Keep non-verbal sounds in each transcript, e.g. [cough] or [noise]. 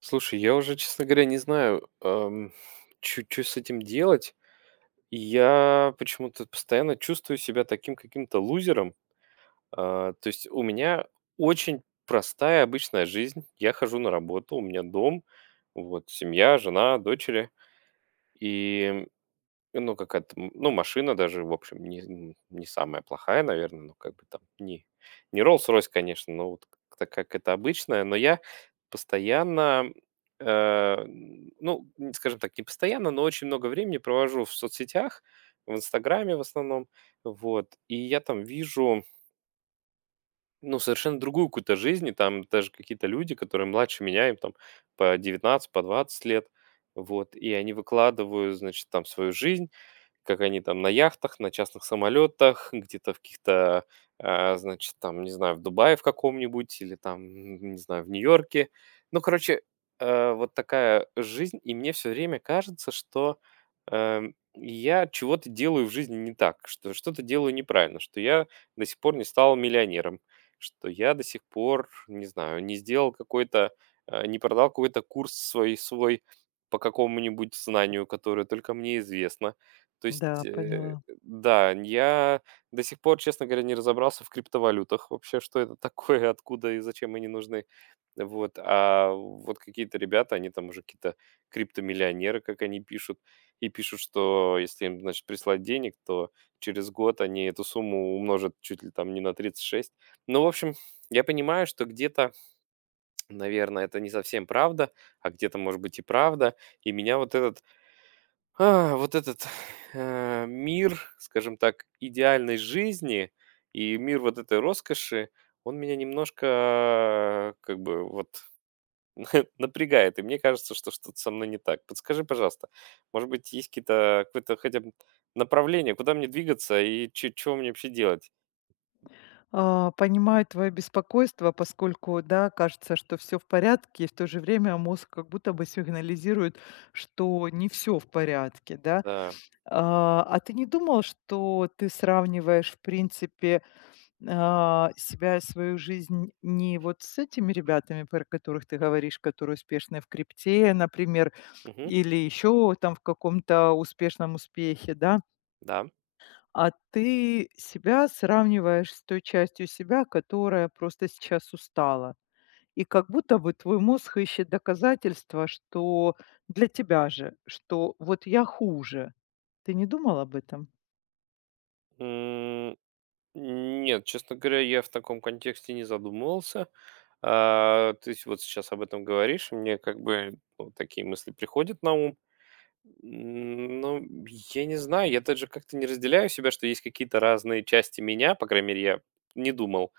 Слушай, я уже, честно говоря, не знаю, чё с этим делать. Я почему-то постоянно чувствую себя таким каким-то лузером. А, то есть у меня очень простая обычная жизнь. Я хожу на работу, у меня дом, вот семья, жена, дочери. И ну, какая-то, ну, машина даже, в общем, не самая плохая, наверное, ну, как бы там, не Rolls-Royce, конечно, но вот как-то как это обычная, но я постоянно, ну, скажем так, не постоянно, но очень много времени провожу в соцсетях, в Инстаграме в основном, вот, и я там вижу ну, совершенно другую какую-то жизнь, и там даже какие-то люди, которые младше меня, им там по 19 по 20 лет, вот, и они выкладывают, значит, там свою жизнь, как они там на яхтах, на частных самолетах, где-то в каких-то, а, значит, там, не знаю, в Дубае в каком-нибудь или там, не знаю, в Нью-Йорке. Ну, короче, вот такая жизнь, и мне все время кажется, что я чего-то делаю в жизни не так, что что-то делаю неправильно, что я до сих пор не стал миллионером, что я до сих пор, не знаю, не сделал какой-то, не продал какой-то курс свой, свой по какому-нибудь знанию, которое только мне известно. То есть, Да, поняла. да, я до сих пор, честно говоря, не разобрался в криптовалютах вообще, что это такое, [laughs] откуда и зачем они нужны. Вот, а вот какие-то ребята, они там уже какие-то криптомиллионеры, как они пишут, и пишут, что если им, значит, прислать денег, то через год они эту сумму умножат чуть ли там не на 36. Ну, в общем, я понимаю, что где-то, [tsk] наверное, это не совсем правда, а где-то, может быть, и правда. И меня вот этот [sighs] мир, скажем так, идеальной жизни и мир вот этой роскоши, он меня немножко как бы вот [laughs] напрягает. И мне кажется, что что-то со мной не так. Подскажи, пожалуйста, может быть, есть какие-то, какое-то хотя бы направление, куда мне двигаться и чего мне вообще делать? Понимаю твое беспокойство, поскольку, да, кажется, что все в порядке, и в то же время мозг как будто бы сигнализирует, что не все в порядке, да. Да. А ты не думал, что ты сравниваешь, в принципе, себя и свою жизнь не вот с этими ребятами, про которых ты говоришь, которые успешны в крипте, например, Мгм. или еще там в каком-то успешном успехе, да? Да. А ты себя сравниваешь с той частью себя, которая просто сейчас устала. И как будто бы твой мозг ищет доказательства, что для тебя же, что вот я хуже. Ты не думал об этом? М, Нет, честно говоря, я в таком контексте не задумывался. А, ты вот сейчас об этом говоришь, и мне как бы ну, такие мысли приходят на ум. Ну, я не знаю, я даже как-то не разделяю себя, что есть какие-то разные части меня, по крайней мере, я не думал,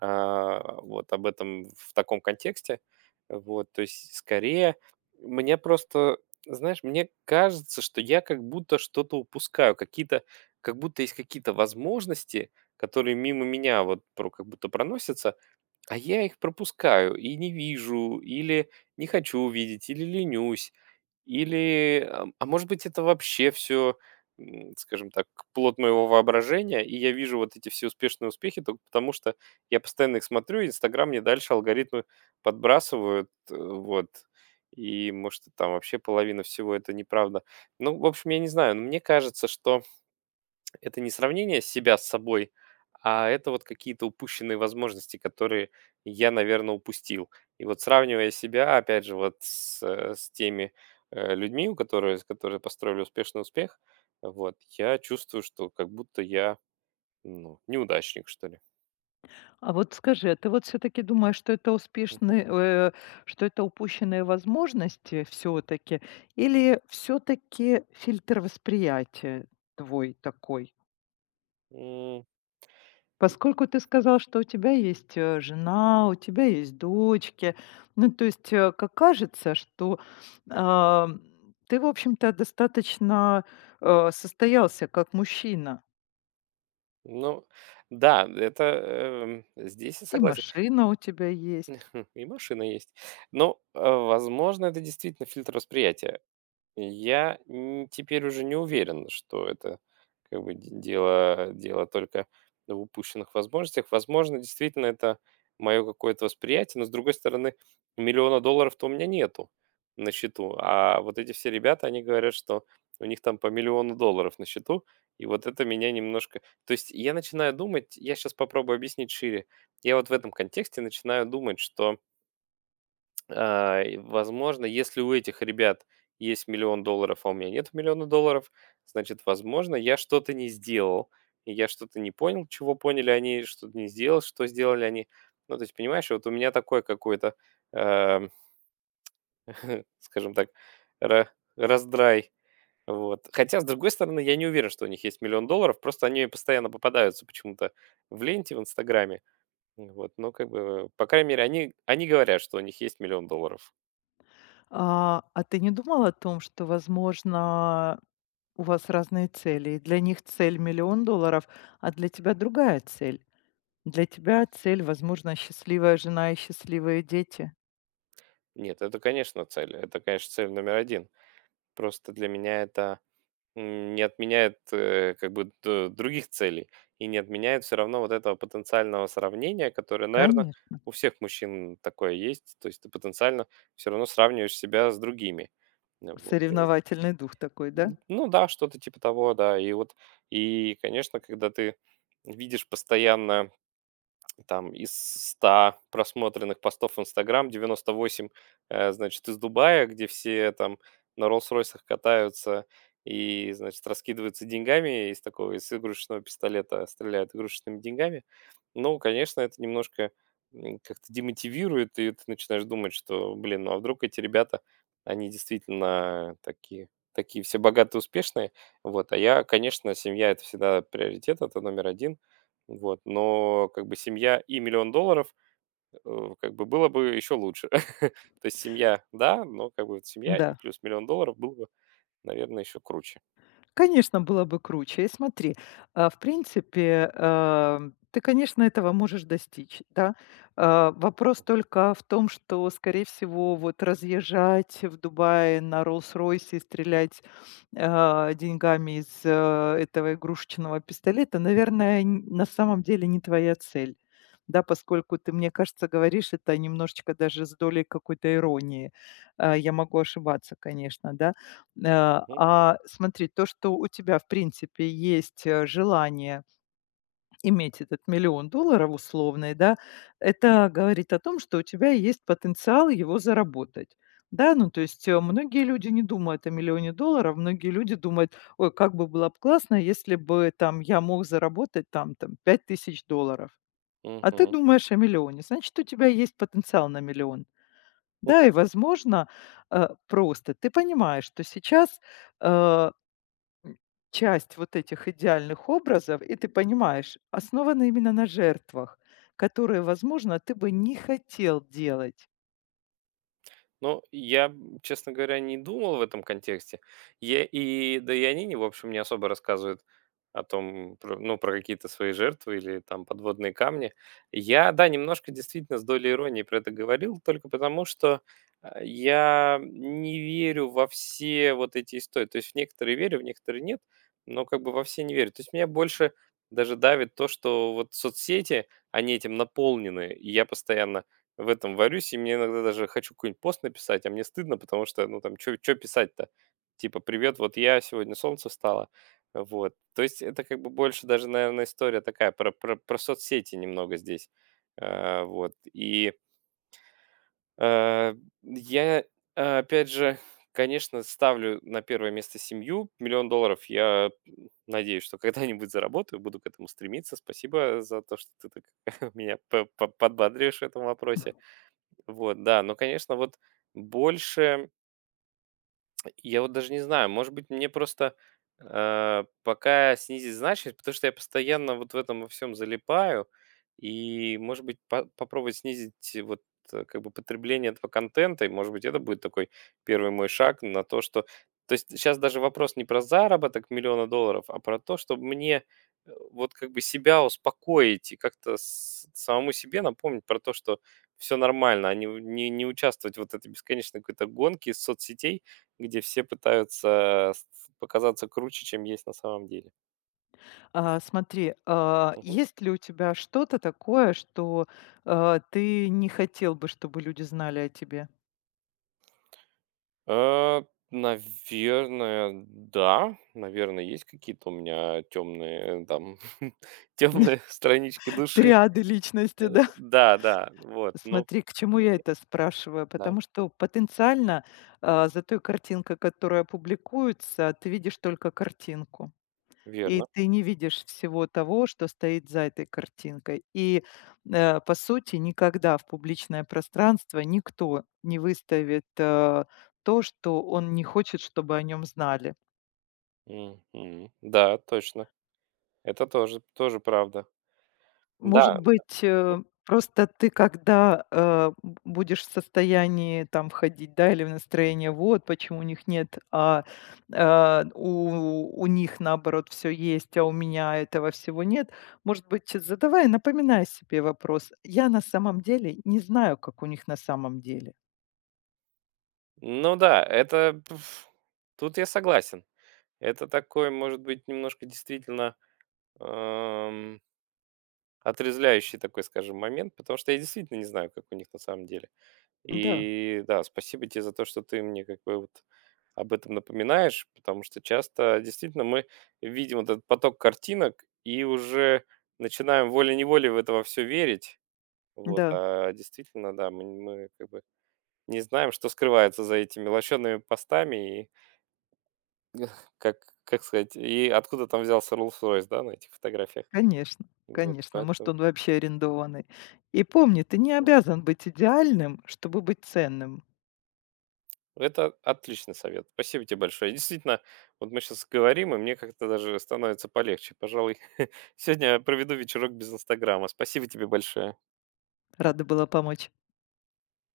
а, вот об этом в таком контексте. Вот, то есть скорее мне просто, знаешь, мне кажется, что я как будто что-то упускаю, какие-то как будто есть какие-то возможности, которые мимо меня вот про как будто проносятся, а я их пропускаю и не вижу, или не хочу увидеть, или ленюсь, или, а может быть, это вообще все, скажем так, плод моего воображения, и я вижу вот эти все успешные успехи только потому, что я постоянно их смотрю, и Инстаграм мне дальше алгоритмы подбрасывают, вот, и может там вообще половина всего это неправда. Ну, в общем, я не знаю, но мне кажется, что это не сравнение себя с собой, а это вот какие-то упущенные возможности, которые я, наверное, упустил. И вот сравнивая себя, опять же, вот с, с теми людьми, которые построили успешный успех, вот, я чувствую, что как будто я ну, неудачник, что ли. А вот скажи, а ты вот все-таки думаешь, что это Мгм. успешные, что это упущенные возможности все-таки, или все-таки фильтр восприятия твой такой? М, Поскольку ты сказал, что у тебя есть, жена, у тебя есть дочки, ну, то есть, как кажется, что, ам, ты, в общем-то, достаточно, состоялся как мужчина. Ну, да, это здесь я И согласен. машина у тебя есть. [laughs] И машина есть. Но, возможно, это действительно фильтр восприятия. Я н теперь уже не уверен, что это как бы д дело дело только в упущенных возможностях. Возможно, действительно, это мое какое-то восприятие, но, с другой стороны, миллиона долларов-то у меня нету на счету, а вот эти все ребята, они говорят, что у них там по миллиону долларов на счету, и вот это меня немножко То есть я начинаю думать, я сейчас попробую объяснить шире. Я вот в этом контексте начинаю думать, что а, и, возможно, если у этих ребят есть миллион долларов, а у меня нет миллиона долларов, значит, возможно, я что-то не сделал. И я что-то не понял, чего поняли они, что-то не сделал, что сделали они. Ну, то есть, понимаешь, вот у меня такой какой-то, эм, [laughs] скажем так, ра- раздрай. Вот. Хотя, с другой стороны, я не уверен, что у них есть миллион долларов, просто они постоянно попадаются почему-то в ленте в Инстаграме. Вот, ну, как бы, по крайней мере, они говорят, что у них есть миллион долларов. А ты не думал о том, что, возможно, у вас разные цели? И для них цель- миллион долларов, а для тебя другая цель. Для тебя цель, возможно, счастливая жена и счастливые дети. Нет, это, конечно, цель. Это, конечно, цель номер один. Просто для меня это, не отменяет, как бы д других целей и не отменяет все равно вот этого потенциального сравнения, которое, наверное, Конечно. у всех мужчин такое есть. То есть ты потенциально все равно сравниваешь себя с другими. Ну вот и Соревновательный дух такой, да? ну да, что-то типа того, да. И вот, и, конечно, когда ты видишь постоянно там из 100 просмотренных постов в "Инстаграм" 98, значит, из Дубая, где все там на "Роллс-Ройсах" катаются и, значит, раскидываются деньгами из такого, из игрушечного пистолета стреляют игрушечными деньгами. Ну, конечно, это немножко, как-то демотивирует, и ты начинаешь думать, что, блин, ну а вдруг эти ребята, они действительно такие такие все богатые, успешные. Вот, а я, конечно, семья- это всегда приоритет, это номер один. Вот, но как бы семья и миллион долларов, как бы было бы еще лучше. [laughs] То есть семья, да, но как бы вот семья и Да. плюс миллион долларов было бы, наверное, еще круче. Конечно, было бы круче. И смотри, в принципе, ты, конечно, этого можешь достичь, да. А вопрос Мгм. только в том, что, скорее всего, вот разъезжать в Дубае на Rolls-Royce и стрелять деньгами из этого игрушечного пистолета, наверное, на самом деле не твоя цель. Да, поскольку ты, мне кажется, говоришь это немножечко даже с долей какой-то иронии. А я могу ошибаться, конечно, да. Э, Мгм. а смотри, то, что у тебя, в принципе, есть, желание иметь этот миллион долларов условный, да, это говорит о том, что у тебя есть потенциал его заработать. Да, ну, то есть, многие люди не думают о миллионе долларов, многие люди думают: "Ой, как бы было б классно, если бы там я мог заработать там $5000". А ты Мгм. думаешь о миллионе, значит, у тебя есть потенциал на миллион. Да, и, возможно, просто ты понимаешь, что сейчас, э М, часть вот этих идеальных образов, и ты понимаешь, основана именно на жертвах, которые, возможно, ты бы не хотел делать. Ну, я, честно говоря, не думал в этом контексте. Я и да и они, не в общем, не особо рассказывают о том, про, ну, про какие-то свои жертвы или там подводные камни. Я, да, немножко действительно с долей иронии про это говорил, только потому что а, я не верю во все вот эти истории. То есть в некоторые верю, в некоторые нет, но как бы во все не верю. То есть меня больше даже давит то, что вот соцсети, они этим наполнены, и я постоянно в этом варюсь, и мне иногда даже хочу какой-нибудь пост написать, а мне стыдно, потому что, ну, там, что чё писать-то? Типа: "Привет, вот я, сегодня солнце встало". Вот. То есть это как бы больше даже, наверное, история такая про про соцсети немного здесь. А, вот. И, а, я, а, опять же, конечно, ставлю на первое место семью. Миллион долларов я, надеюсь, что когда-нибудь заработаю, буду к этому стремиться. Спасибо за то, что ты так [laughs] меня по подбадриваешь в этом вопросе. Вот, да, но, конечно, вот больше я вот даже не знаю, может быть, мне просто, пока снизить значимость, потому что я постоянно вот в этом во всем залипаю. И, может быть, по попробовать снизить вот, как бы потребление этого контента. И, может быть, это будет такой первый мой шаг на то, что то есть сейчас даже вопрос не про заработок миллиона долларов, а про то, чтобы мне, вот как бы себя успокоить и как-то с самому себе напомнить про то, что все нормально, а не участвовать в вот этой бесконечной какой-то гонке из соцсетей где все пытаются с показаться круче, чем есть на самом деле. Смотри, Мгм. есть ли у тебя что-то такое, что, ты не хотел бы, чтобы люди знали о тебе? Э, наверное, да. Наверное, есть какие-то у меня темные, там, [laughs] темные странички души. Триады Э, личности, да? да, да, вот, ну Смотри, к чему я это спрашиваю? да, Потому что потенциально, за той картинкой, которая публикуется, ты видишь только картинку. И верно. ты не видишь всего того, что стоит за этой картинкой. И, по сути, никогда в публичное пространство никто не выставит, то, что он не хочет, чтобы о нем знали. Мгм. Да, точно. Это тоже правда. Может Да, быть, мгм. Просто ты, когда, э, б будешь в состоянии там входить, да, или в настроение: "Вот почему у них нет, у них, наоборот, все есть, а у меня этого всего нет". Может быть, задавай, напоминай себе вопрос: "Я на самом деле не знаю, как у них на самом деле". Ну да, это пф, тут я согласен. Это такой, может быть, немножко действительно, эм, отрезвляющий такой, скажем, момент, потому что я действительно не знаю, как у них на самом деле. Да, И да, спасибо тебе за то, что ты мне как бы вот об этом напоминаешь, потому что часто действительно мы видим вот этот поток картинок и уже начинаем волей-неволей в это все верить. Вот, да, а действительно, да, мы как бы не знаем, что скрывается за этими лощеными постами и [laughs] как, как сказать, и откуда там взялся Rolls-Royce, да, на этих фотографиях. конечно, Вот, конечно. Может, поэтому... он вообще арендованный. И помни, ты не обязан быть идеальным, чтобы быть ценным. Это отличный совет. Спасибо тебе большое. Действительно, вот мы сейчас говорим, и мне как-то даже становится полегче. Пожалуй, [laughs] сегодня я проведу вечерок без Инстаграма. Спасибо тебе большое. Рада была помочь.